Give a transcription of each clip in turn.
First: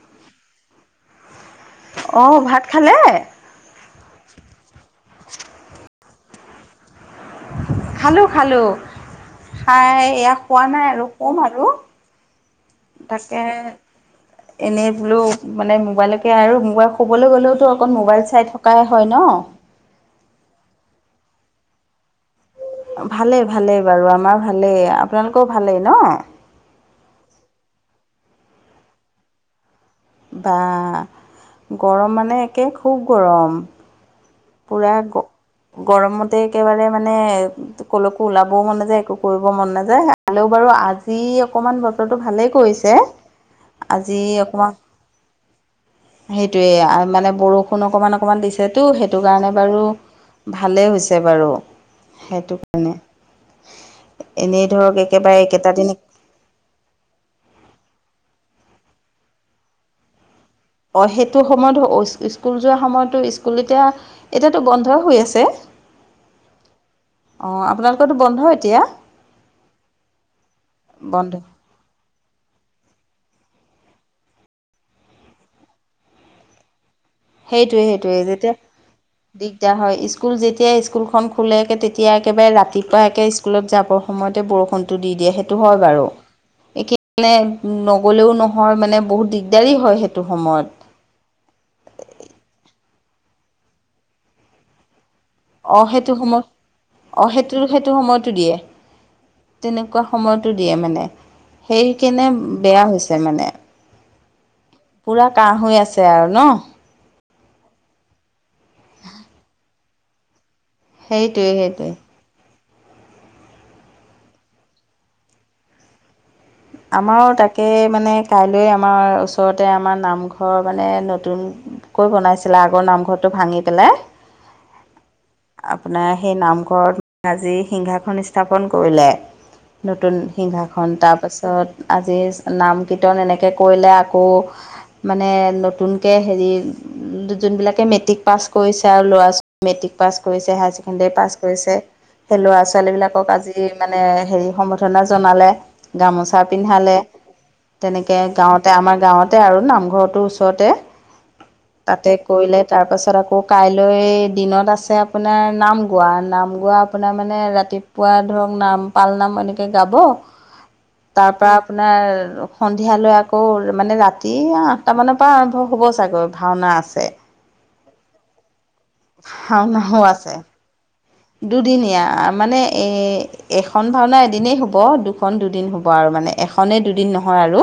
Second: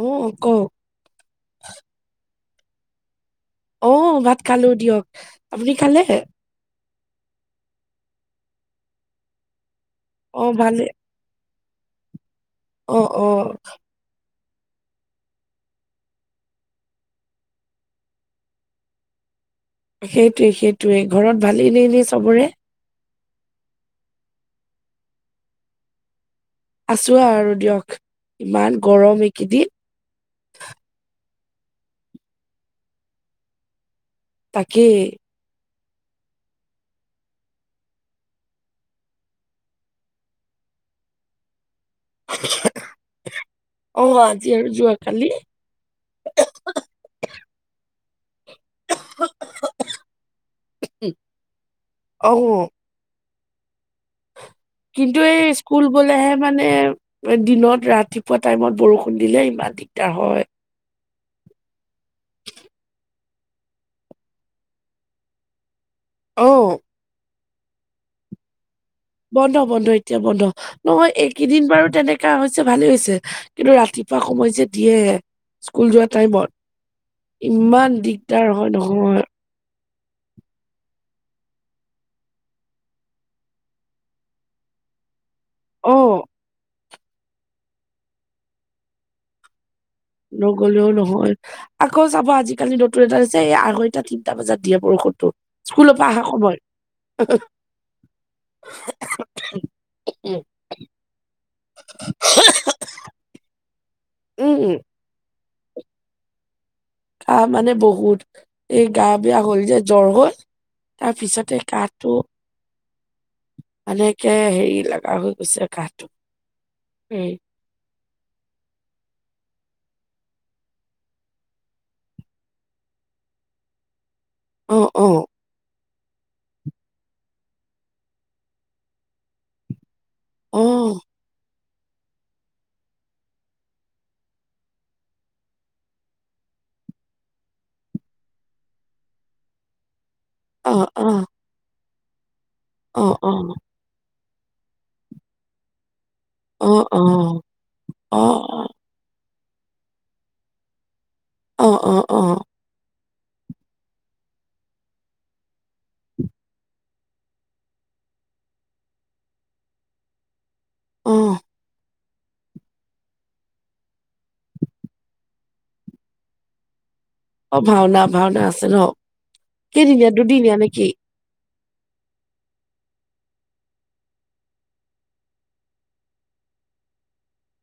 অ' কওক। অ' ভাত খালে? অ' ভাত খালোঁ দিয়ক আপুনি খালে? খালোঁ-খালোঁ, খায় এয়া অ', শুৱা নাই ভালে আৰু শুম আৰু। অ', অ', তাকেহে। এনেই বোলো মানে মোবাইলকে আৰু মোবাইল ক'বলৈ গ'লেওতো অকণ মোবাইল চাই থকাই হয় ন'। সেইটোৱে-সেইটোৱে ঘৰত ভালেই নে‌ এনে চবৰে। ভালেই-ভালেই বাৰু আমাৰ ভালেই আপোনালোকৰ ভালেই ন'। আছোঁ আৰু দিয়ক ইমান গৰম এইকেইদিন। বা গৰম মানে একে খুব গৰম। পোৰা তাকেই আকৌ গৰমতে একেবাৰে মানে কলৈকো ওলাবও মন নাযায় একো কৰিব মন নাযায়, হ'লেও বাৰু আজি অকমান বতৰ বতৰটো ভালেই কৰিছে অ', আজি আৰু অকমান। যোৱাকালি সেইটোৱে মানে বৰষুণ অকমান-অকমান দিছেতো সেই সেইটো কাৰণে বাৰু ভালেই হৈছে বাৰু সেইটো অ', কাৰণে এনেই ধৰক কিন্তু একেবাৰে এই একেটা স্কুল দিন গ'লেহে মানে দিনত ৰাতিপুৱা টাইমত বৰষুণ দিলে ইমান দিগদাৰ হয়। অ' সেইটো সময়ত স্কুল যোৱাৰ সময়তো স্কুল এতিয়া এতিয়াটো বন্ধ হৈ আছে। অ', অ আপোনালোকৰতো বন্ধ এতিয়া। বন্ধ বন্ধ এতিয়া বন্ধ নহয় বন্ধ এইকেইদিন বাৰু তেনেক কা হৈছে ভালেই হৈছে কিন্তু ৰাতিপুৱা সময় যে দিয়ে স্কুল যোৱা টাইমত। সেইটোৱে ইমান সেইটোৱে দিগদাৰ যেতিয়া হয় নহয়। দিগদাৰ হয় স্কুল যেতিয়া স্কুলখন খোলে তেতিয়া একেবাৰে ৰাতিপুৱা একে স্কুলত যাব সময়তে বৰষুণটো দি দিয়ে। সেইটো হয় বাৰু, অ' একে মানে নগ'লেও নহয় মানে বহুত দিগদাৰি হয় সেইটো। সময়ত নগ'লেও নহয়। আকৌ চাবা আজিকালি নতুন এটা হৈছে এই আঢ়ৈটা তিনটা বজাত দিয়ে বৰষুণটো। অ স্কুলৰ পৰা সেইটো অহা সময় সময়ত অ সেইটো সেইটো সময়টো দিয়ে। তেনেকুৱা উম, সময়টো দিয়ে মানে সেই কেনে বেয়া হৈছে মানে। উম। পুৰা কাহ হৈ আছে আৰু ন। গা মানে বহুত এই গা বেয়া হ'ল যে জ্বৰ হৈ' তাৰ সেইটোৱে পিছতে সেইটোৱে কাহটো। মানে একে হেৰি লগা হৈ গৈছে কাহটো। আমাৰো উম, তাক। তাকে মানে কাইলে আমাৰ ওচৰতে আমাৰ নামঘৰ মানে নতুন। কৈ বনাইছিলে আগৰ নামঘৰটো ভাঙি পেলাই অ অ আপোনাৰ সেই নামঘৰত আজি সিংহাসন স্থাপন কৰিলে। নতুন সিংহাসন অ', তাৰপাছত আজি নাম কীৰ্তন এনেকে কৰিলে আকৌ। মানে নতুনকে হেৰি যোনবিলাকে মেট্ৰিক পাছ কৰিছে আৰু ল'ৰা ছোৱা মেট্ৰিক পাছ কৰিছে হায়াৰ অ', ছেকেণ্ডেৰী অ', পাছ কৰিছে সেই ল'ৰা অ', ছোৱালীবিলাকক অ', আজি। মানে হেৰি সম্বৰ্ধনা জনালে গামোচা। চা অ', পিন্ধালে অ'। তেনেকে অ', অ', অ', গাঁৱতে আমাৰ গাঁৱত। তাতে আৰু নামঘৰটো ওচৰতে অ', অ', তাতে। কৰিলে তাৰপাছত আকৌ কাইলৈ দিনত আছে আপোনাৰ নাম গোৱা নাম গোৱা। আপোনাৰ মানে ৰাতিপুৱা ধৰক নাম পাল নাম এনেকে গাব। তা অ', পা আপোনাৰ। সন্ধিয়ালৈ আকৌ মানে ৰাতি আঠটামানৰ পৰা আৰম্ভ হ'ব চাগৈ ভাওনা আছে। অ ভাওনা ভাওনা আছে ন ভাওনাও কেইদিনীয়া আছে দুদিনীয়া নিকি। দুদিনীয়া মানে এ। এখন ভাওনা এদিনেই হ'ব দুখন দুদিন হ'ব আৰু মানে এখনেই দুদিন নহয় আৰু।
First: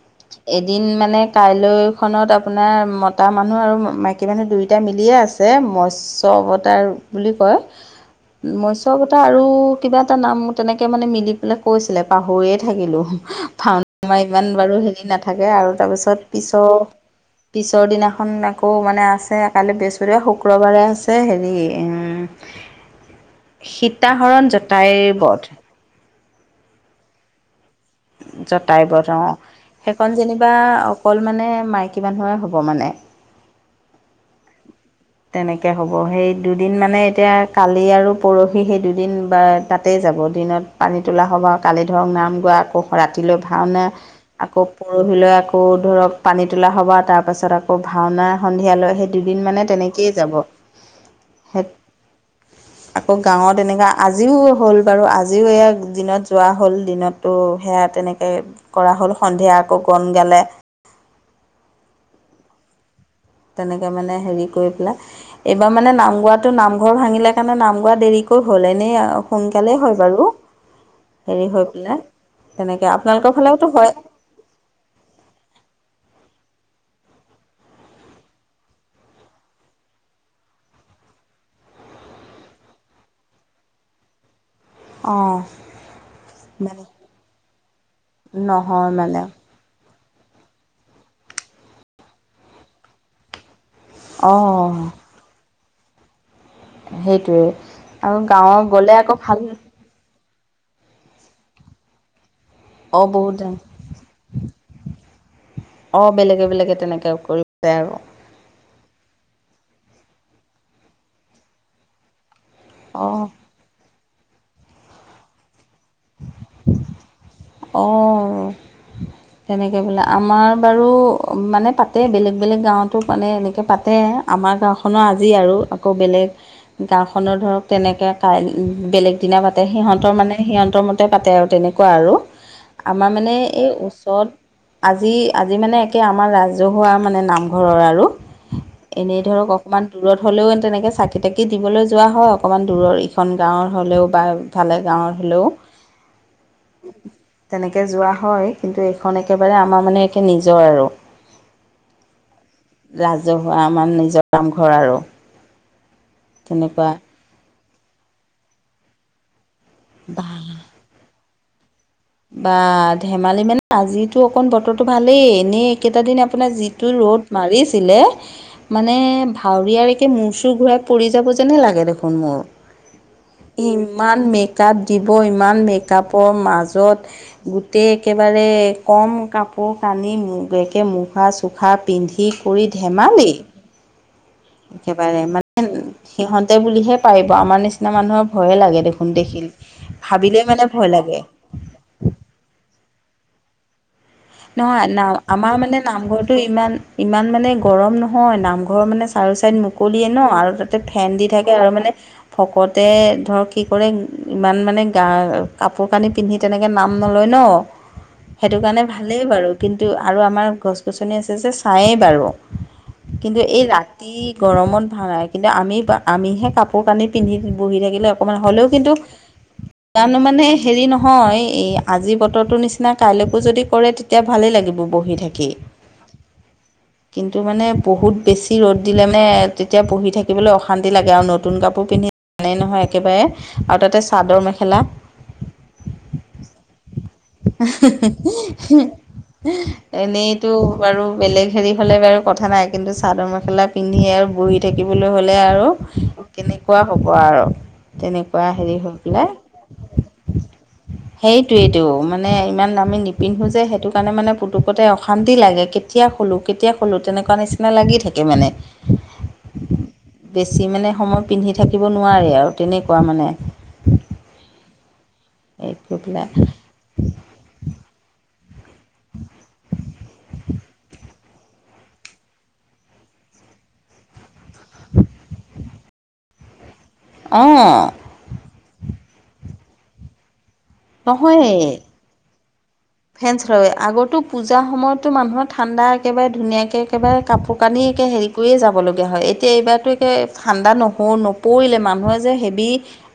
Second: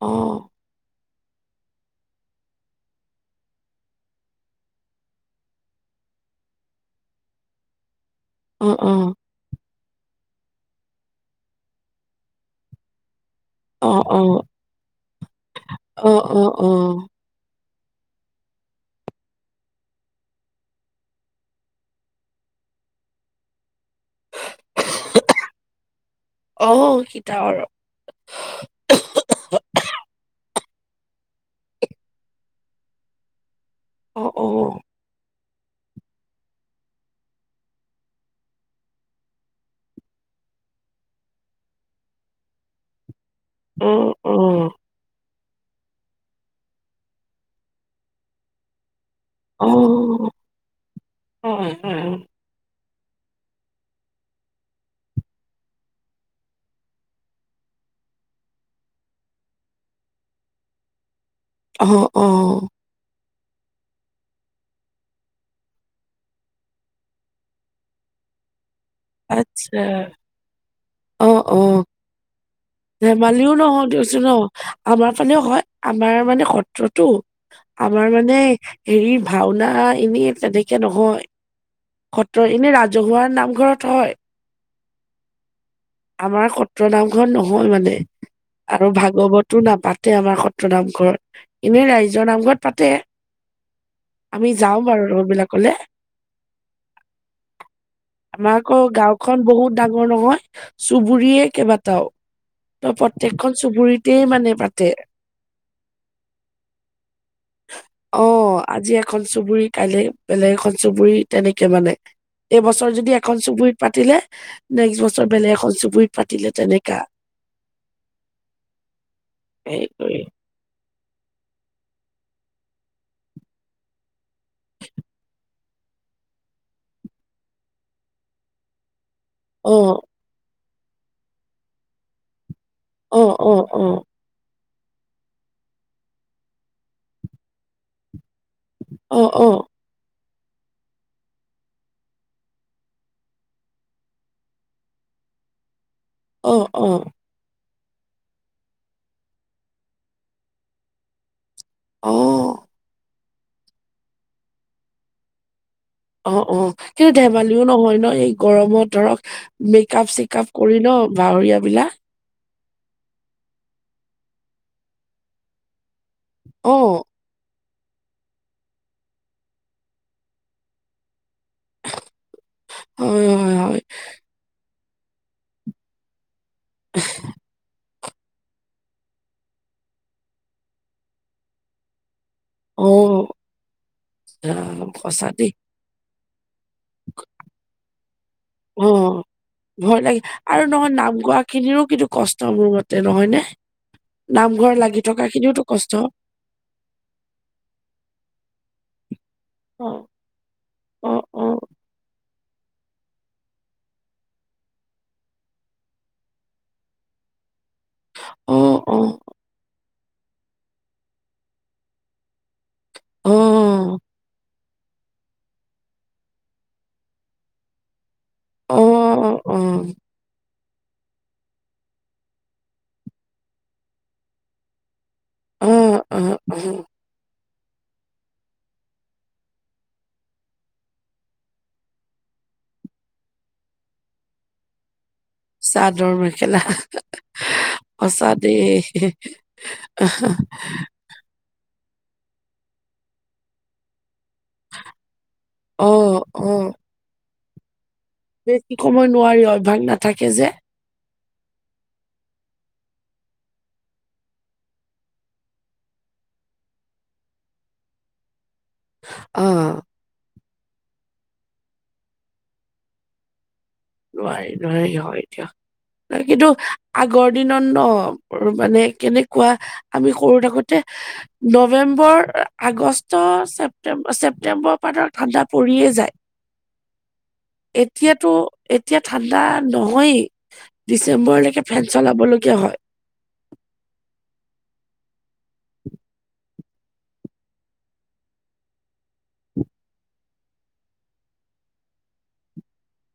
অ', এদিন মানে। কাইলৈ খনত আপোনাৰ মতা মানুহ আৰু মাইকী মানুহ দুয়োটা মিলিয়ে আছে মৎস্ চ অবতাৰ বুলি কয় অ', মৎস্য অ'। অবতাৰ আ আৰু কিবা এটা নাম তেনেকে মানে মিলি পেলাই কৈছিলে পাহৰিয়ে থাকিলো। ভাওনা মই ইমান বাৰু হেৰি নাথাকে আৰু তাৰ পিছত পিছৰ। পিছৰ দিনাখন আকৌ মানে আছে কালি বৃহস্পতিবাৰ শুক্ৰবাৰে আছে হেৰি। উম সীতাহৰণ জতাইৰ বধ। অ সীতাৰ জতাইবধ অ সেইখন যেনিবা অকল মানে মাইকী মানুহে হ'ব মানে। অ অ তেনেকে হ'ব সেই দুদিন মানে এতিয়া কালি আৰু পৰহি সেই দুদিন বা তাতেই যাব দিনত। পানী তোলা হ'ব আৰু কালি ধৰক নাম গোৱা আকৌ ৰাতিলৈ ভাওনে। আকৌ পৰহিলৈ আকৌ ধৰক পানী তোলা সভা তাৰ পাছত আকৌ ভাওনা সন্ধিয়ালৈ সেই। দুদিন মানে তেনেকে। উ অ অ অ অ আকৌ গাঁৱত এনেকা আজিও হ'ল বাৰু আজিও এয়া দিনত যোৱা হ'ল দিনত তো সেয়া তেনেকে কৰা হ'ল সন্ধিয়া আকৌ গণ গালে। অ অ। তেনেকে মানে হেৰি কৰি পেলাই। এইবাৰ মানে নাম গোৱাটো নামঘৰ ভাঙিলে কাৰণে নাম গোৱা দেৰিকৈ হ'ল এনেই আ সোনকালেই হয় বাৰু অ হেৰি অ হৈ পেলাই তেনেকে আপোনালোকৰ ফালেওতো হয়। আহ আমাৰ ফালে হয় আমাৰ মানে সত্ৰটো আমাৰ মানে হেৰি ভাওনা এনেই তেনেকে নহয়। সত্ৰ এনে ৰাজহুৱা নামঘৰত হয়। অঁ। আমাৰ মানে সত্ৰ নামঘৰত নহয় মানে আৰু নহয় মানে ভাগৱত টো নাপাতে আমাৰ সত্ৰ নামঘৰত, এনেই ৰাইজৰ নামঘৰত পাতে। আমি অঁ যাওঁ বাৰু ৰবিলাকলে। সেইটোয়ে আৰু আমাৰ গাঁৱৰ গ'লে আকৌ গাঁওখন ভাল বহুত ডাঙৰ নহয়, চুবুৰিয়ে কেইবাটাও, তই অঁ বহুত প্ৰত্যেকখন চুবুৰিত তি মানে পাতে। অঁ বেলেগে বেলেগে তেনেকৈ কৰিছে আৰু। অ আজি এখন চুবুৰী, কাইলে বেলেগ এখন চুবুুৰী তেনেকে মানে। এইবছৰ যদি অঁ এখন চুবুৰীত পাতিলে, নেক্সট বছৰ বেলেগ এখন চুবুৰিত পাতিলে তেনেকা। অঁ তেনেকৈ হেৰি বোলে, কৰি আমাৰ বাৰু অ মানে পাতে বেলেগ বেলেগ গাঁৱতো মানে এনেকৈ পাতে, আমাৰ গাঁওখনৰ আজি আৰু আকৌ বেলেগ গাঁওখনৰ ধৰক তেনেকৈ কাই বেলেগ দিনা পাতে অ সিহঁতৰ মানে সিহঁতৰ মতে পাতে আৰু তেনেকুৱা আৰু। আমাৰ অ মানে অ এই অ ওচৰত আজি আজি মানে একে আমাৰ ৰাজহুৱা মানে নামঘৰৰ আৰু এনেই ধৰক অ কণমান দূৰত হ'লেও তেনেকৈ চাকি - তাকি দিবলৈ যোৱা হয় অকণমান দূৰৰ ইখন গাঁৱৰ হ'লেও বা সিফালে গাঁৱৰ হলেও। অ অ। তেনেকে যোৱা হয় কিন্তু এইখন একেবাৰে আমাৰ মানে একে নিজৰ আৰু। অ। ৰাজহুৱা আমাৰ নিজৰ নামঘৰ আৰু। অ অ তেনেকুৱা কিন্তু ধেমালিও নহয় ন এই গৰমত ধৰক মেকআপ- চেকাপ কৰি ন বাহৰীয়াবিলা বা ধেমালি মানে আজিতো অকণ বতৰটো ভালেই এনেই কেইটা দিন আপোনাৰ অ যিটো ৰ'দ মাৰিছিলে মানে ভাৱৰীয়াৰকে মূৰ - চূৰ ঘূৰাই পৰি যাব যেনে লাগে দেখোন মোৰ। হয় হয় হয় ইমান মেকআপ দিব, ইমান মেকআপৰ মা দত গোটেই একেবাৰে কম কাপোৰ কানি মূ একে মুখা চু জোখা পিন্ধি কৰি অ ধেমালি। আহ একেবাৰে সঁচা মানে দেই সিহঁতে বুলিহে পাৰিব আমাৰ নিচি চিনা মানুহৰ ভয়ে লাগে অ দেখোন দেখিল, ভাবিলেই মানে ভয় লাগে। কিনিও কিন্তু কষ্ট মোৰ মতে নহয় নে? নামঘৰ নহয় লাগি না থকা আমাৰ খিনিওতো মানে কষ্ট নামঘৰটো ইমান ইমান মানে গৰম নহয়, নামঘৰ মানে চাৰু চাইড মু অ কলিয়ে ন আৰু তাতে ফেন অ দি অ থাকে আৰু মানে ভকতে ধৰক কি কৰে ইমান মানে গা কাপোৰ কানি পিন্ধি তেনেকে নাম নলয় ন, সেইটো অ কাৰণে অ ভালেই বাৰু কি কিন্তু আৰু আমাৰ গছ- গছনি আছে যে চায়েই বাৰু। অ কিন্তু এই ৰাতি গৰমত ভাঙাই কিন্তু আমি আমিহে কাপোৰ কানি পিন্ধি বহি থাকিলে অকমান হ'লেও অ অ কিন্তু অ কানো মানে হেৰি নহয়, এই আজি বতৰটোৰ নিচিনা কাইলৈকো যদি কৰে তেতিয়া ভালেই লাগিব বহি থাকি। উম উম উম। কিন্তু মানে বহুত বেছি ৰ'দ দিলে মানে তেতিয়া পঢ়ি থাকিবলৈ অশান্তি লাগে আৰু নতুন কাপোৰ পিন্ধি নেই নহয় একেবাৰে আৰু তাতে চাদৰ- মেখেলা চাদৰ -মেখেলা [unintelligible] সঁচাদেই। হি ই, এনেইতো বাৰু বেলেগ হেৰি হ'লে বাৰু কথা নাই কিন্তু চাদৰ - মেখেলা পিন্ধি আৰু বুঢ়ি তেকিবলৈ হ'লে আৰু অ অ কেনেকুৱা হ'ব আৰু। তেনেকুৱা বেছি হেৰি হৈ সময় পেলায়। নোৱাৰি অভ্যাস নাথাকে যে সেইটোৱেটো মানে ইমান দামী নিপি নিপিন্ধো যে সেইটো কাৰণে মানে পুতুকতে অশান্তি লাগে কেতিয়া খুলোঁ- কেতিয়া খুলোঁ তেনেকুৱা নিচিন না লাগি থাকে মানে। অ', বেছি মানে সময় পিন্ধি থাকিব নোৱাৰে আৰু তেনেকুৱা মানে। নোৱাৰি- নোৱাৰি হয় দিয়া হেৰি কৰি এ পেলাই কিন্তু আগৰ দিনত ন' [unintelligible] মানে কেনেকুৱা আমি সৰু থাকোত তে নৱেম্বৰ, আগষ্ট, ছেপ্তেম্বৰ -ছেপ্তেম্বৰ পানৰ ঠাণ্ডাত পৰিয়ে যায় অঁ এতিয়াতো এতিয়া ঠাণ্ডা নহয়েই ডিচেম্বৰলৈকে ফেন চলাব লগীয়া হয়। ফেনচ লয় আগৰতো পূজাৰ সময়তো মানুহৰ ঠাণ্ডা একেবাৰে ধুনীয়াকে একেবাৰে কাপোৰ কানি একে হেৰি একোৱে যাবলগীয়া হয় এতিয়া এইবাৰতো একে ঠাণ্ডা নহো নপৰিলে মানুহে যে হেবি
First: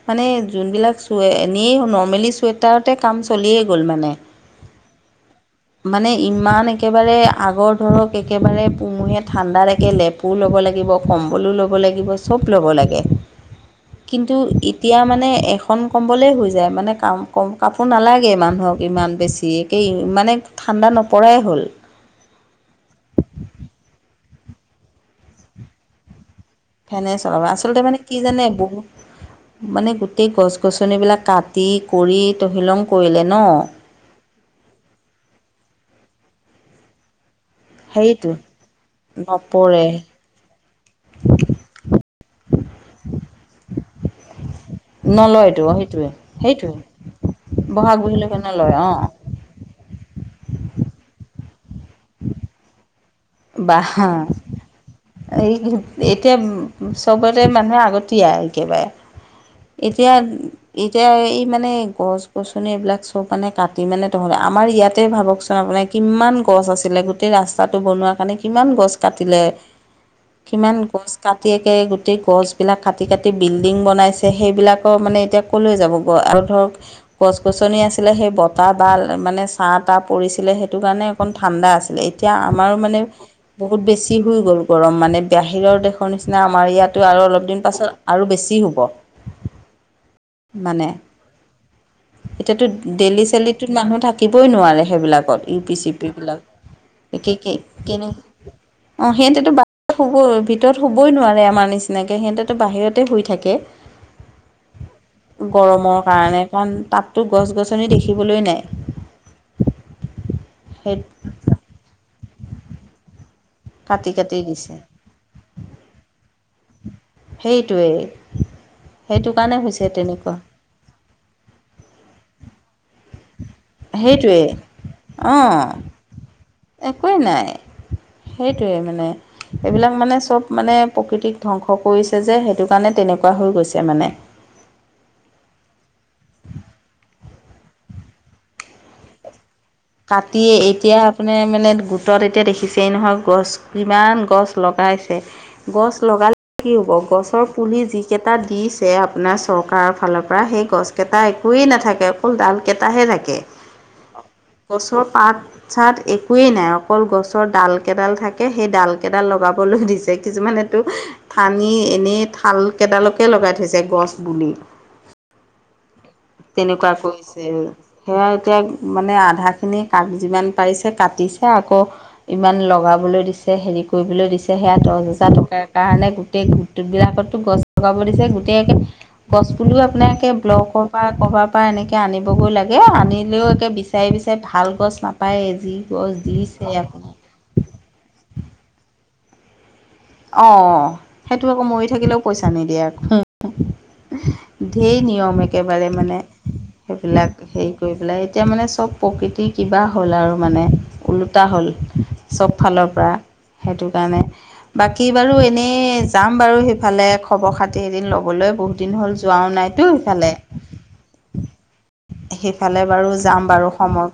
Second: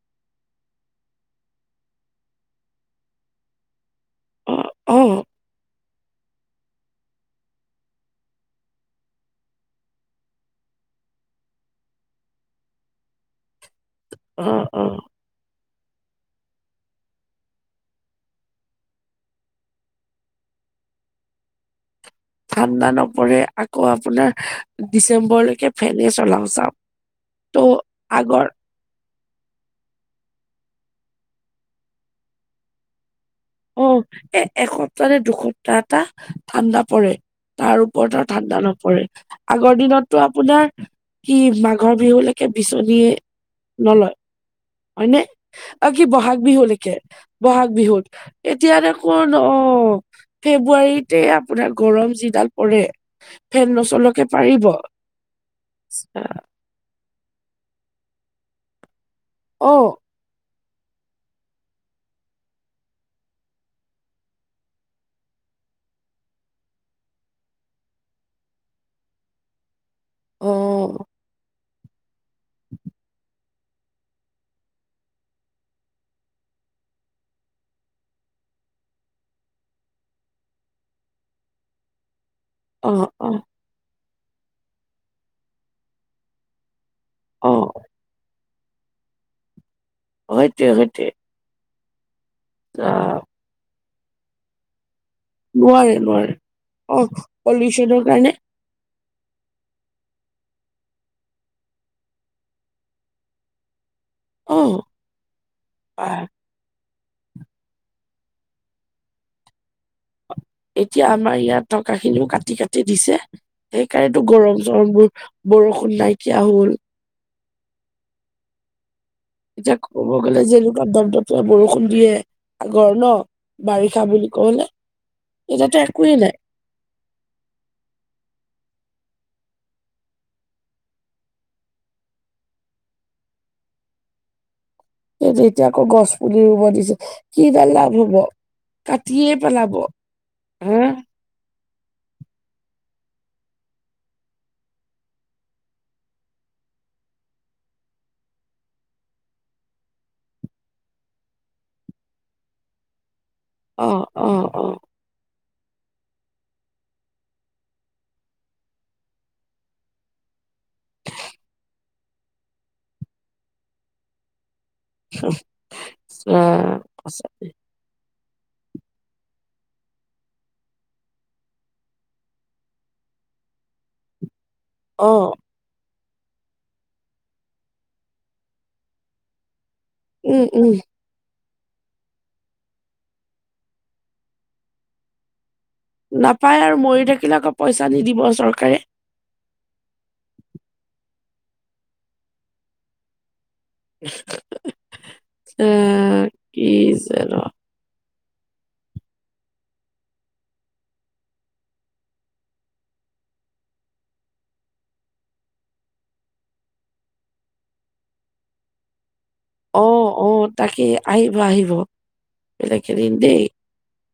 মানে যোনবিলাক চুৱে নি নৰ্মেলি চুৱেটাৰতে কাম চলিয়েই গ'ল মানে। অ', অ', মানে ইমান একেবাৰে আগৰ ধৰক একেবাৰে পুমুহীয়া ঠাণ্ডাত একে লেপ পো ল'ব লাগিব কম্বলো ল'ব লাগিব চব ল'ব লাগে। কিন্তু অ', এতিয়া অ', মানে এখ খন কম্বলেই হৈ যায় মানে কাম কম কাপোৰ নালাগে মানুহক ইমান বেছি ধিয়েকে ইমানে ঠাণ্ডা নপৰাই হ'ল। ঠাণ্ডা নপৰে আকৌ আপোনাৰ ডিচেম্বৰলৈকে ফেনে চলাওঁ চাওঁক। ফেনে চলাওঁ আচলতে মানে কি জানে বহুত মানে গোটেই গছ-গছনিবিলাক কাটি কৰি তহিলং কৰিলে ন'। অ, এ এসপ্তাহ নে দুসপ্তাহ এটা ঠাণ্ডা পৰে। তাৰ ওপৰত আৰ সেইটো ঠাণ্ডা নপৰে আগৰ নপৰে দিনততো আপোনাৰ কি মাঘৰ বিহুলৈকে বিচনী নলয়। হয়নে নলয়তো অহ, কি সেইটোৱে ব'হাগ সেইটোৱে বিহুলৈকে ব'হাগ বিহুত বিহুলৈকে নলয় এতিয়াৰে অঁ ক'ত ন' অহ, ফেব্ৰুৱাৰীতে আপোনাৰ গৰম যিডাল পৰে ফেন বাহ হা, নচলোৱাকে পাৰিব এই এতিয়া চবতে মানুহে আগতিয়াই একেবাৰে অ এতিয়া এতিয়া এই মানে গছ- গছনি এইবিলাক চব কাটি মানে তহলে আমাৰ ইয়াতে ভাবকচোন [unintelligible] কিম্মান গছ আছিলে গোটেই ৰাস্তাটো বনোৱাত মানে কিমান গছ কাটিলে অ কিমান গছ কাটি একে গোট গোটেই গছবিলাক কাটি -কাটি বিল্ডিং বনাইছে সেইবিলাকৰ মানে এতিয়া ক'লৈ যাবগৈ আৰু ধৰক গছ -গছনি আছিলে সেই বতাহ বা মানে ছাঁ তাহ পৰিছিলে সেইটো কাৰণে অকণ ঠাণ্ডা আছিলে এত এতিয়া আমাৰো মানে অহ', বহুত বেছি হৈ গ'ল গৰম মানে বাহিৰৰ দেশৰ নিচিনা আমাৰ ইয়াতো আৰু অলপ অ অ দিন পাছত আৰু বেছি হোব। অহ, এইটোৱে সেইটোৱে। এতিয়াতো অ দেইলি চেইলিত টো মানুহ থাকিবই নোৱাৰে সেইবিলাক। কত ইউ পি চি নোৱাৰে পি নোৱাৰে বিলাক অ একে -একে পলিউচনৰ কেনে কাৰণে অ, সেইটোতো বাদ শুব ভিতৰত শুবৈ নোৱাৰে আমাৰ নিচিনাকে সিহঁতেটো বাহিৰতে শুই থাকে। অ গৰমৰ আহ, কাৰণে। কাৰণ তাততো গছ- গছনি দেখিবলৈ নাই। সেই এতিয়া আমাৰ ইয়াত থকা খিনিও কাটি কাটি দিছে সেই কাটি কাৰণে কাটি গৰম দিছে চৰম বোৰ- বৰষুণ নাইকিয়া হ'ল। সেইটোৱে। এতিয়া ক'ব গ'লে যে এনেকুৱা দপ দপীয়া বৰষুণ দিয়ে আগৰ ন' বাৰিষা বুলি সেইটোৱে কলে অঁ এতিয়াতো একোৱেই নাই। একোৱেই নাই সেইটোৱে মানে- এইবিলাক মানে চব মানে প্ৰকৃতিক ধ্বংস কৰিছে যে সেইটো কাৰণে তেনেকুৱা হৈ গৈছে। মানে সেই এতিয়া আকৌ গছ পুলি ৰুব দিছে, কিডাল লাভ হব কাটিয়ে পেলাব। কাটিয়ে হা এতিয়া - মানে মানে গোটত এতিয়া দেখিছেই নহয়, গছ যিমান গছ লগাইছে। গছ লগালে কি হ'ব, গছৰ পুলি যিকেইটা দিছে আপোনাৰ চৰকাৰৰ ফালৰ পৰা সেই গছ কেইটা একোৱেই নাথাকে, অকল ডাল কেইটাহে থাকে। অ অ। অ গছৰ পাত - চাত একোৱেই নাই, অকল গছৰ ডাল কেইডাল থাকে সেই ডাল কেইডাল লগাবলৈ দিছে। কিছুমানে তো থানি এনেই থাল কেইডালকে লগাই থৈছে গছ পুলি। আহ, তেনেকুৱা আছে। কৰিছে। সেয়া এতিয়া মানে আধা- খিনি কাক যিমান পাৰিছে কাটিছে, আকৌ ইমান লগাবলৈ দিছে হেৰি কৰিবলৈ দিছে। সেয়া দহ অ হাজাৰ টকাৰ কাৰণে গোটেই গোট বিলাকত গছ লগাব দিছে, গোটেই- গছপুলি আপোনালোকে উম উম ব্লকত - পৰা ক'ৰবাৰ পৰা এনেকৈ আনিবগৈ লাগে, আনিলেও একে বিচাৰি বিচাৰি ভাল গছ নাপায়ে যি- গছ নাপায় দিছে আৰু মৰি আপোনাৰ থাকিলে আকৌ পইচা নিদিব চৰকাৰে। অ সেইটো আকৌ মৰি থাকিলেও পইচা নিদিয়ে। ধেই নিয়ম এ একেবাৰে মানে কি যে সেইবিলাক ন হেৰি- গৈ পেলাই এতিয়া মানে চব প্ৰকৃতি কিবা হ'ল আৰু মানে ওলোটা হ'ল। চব ফালৰ পৰা সেইটো কাৰণে। বাকী বাৰু এনেই যাম বাৰু সেইফালে খবৰ খাতি এদিন ল'বলৈ, বহুত দিন হ'ল যোৱাও অ নাইতো অ সেইফালে। তাকে আহিব আহিব সেইফালে বেলেগ এদিন বাৰু দেই যাম বাৰু সময়ত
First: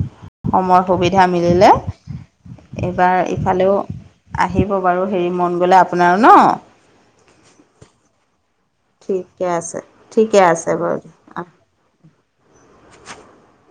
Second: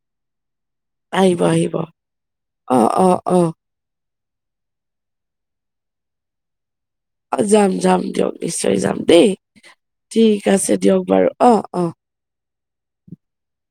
- সময় সুবিধা আহিব মিলিলে, আহিব অ অ এইবাৰ অ ইফালেও আহিব বাৰু হেৰি মন গ'লে আপোনাৰ ন। অ যাম যাম দিয়ক নিশ্চয় যাম দেই, ঠিকে আছে ঠিকে ঠিক আছে দিয়ক বাৰু অ অ। [inaudible]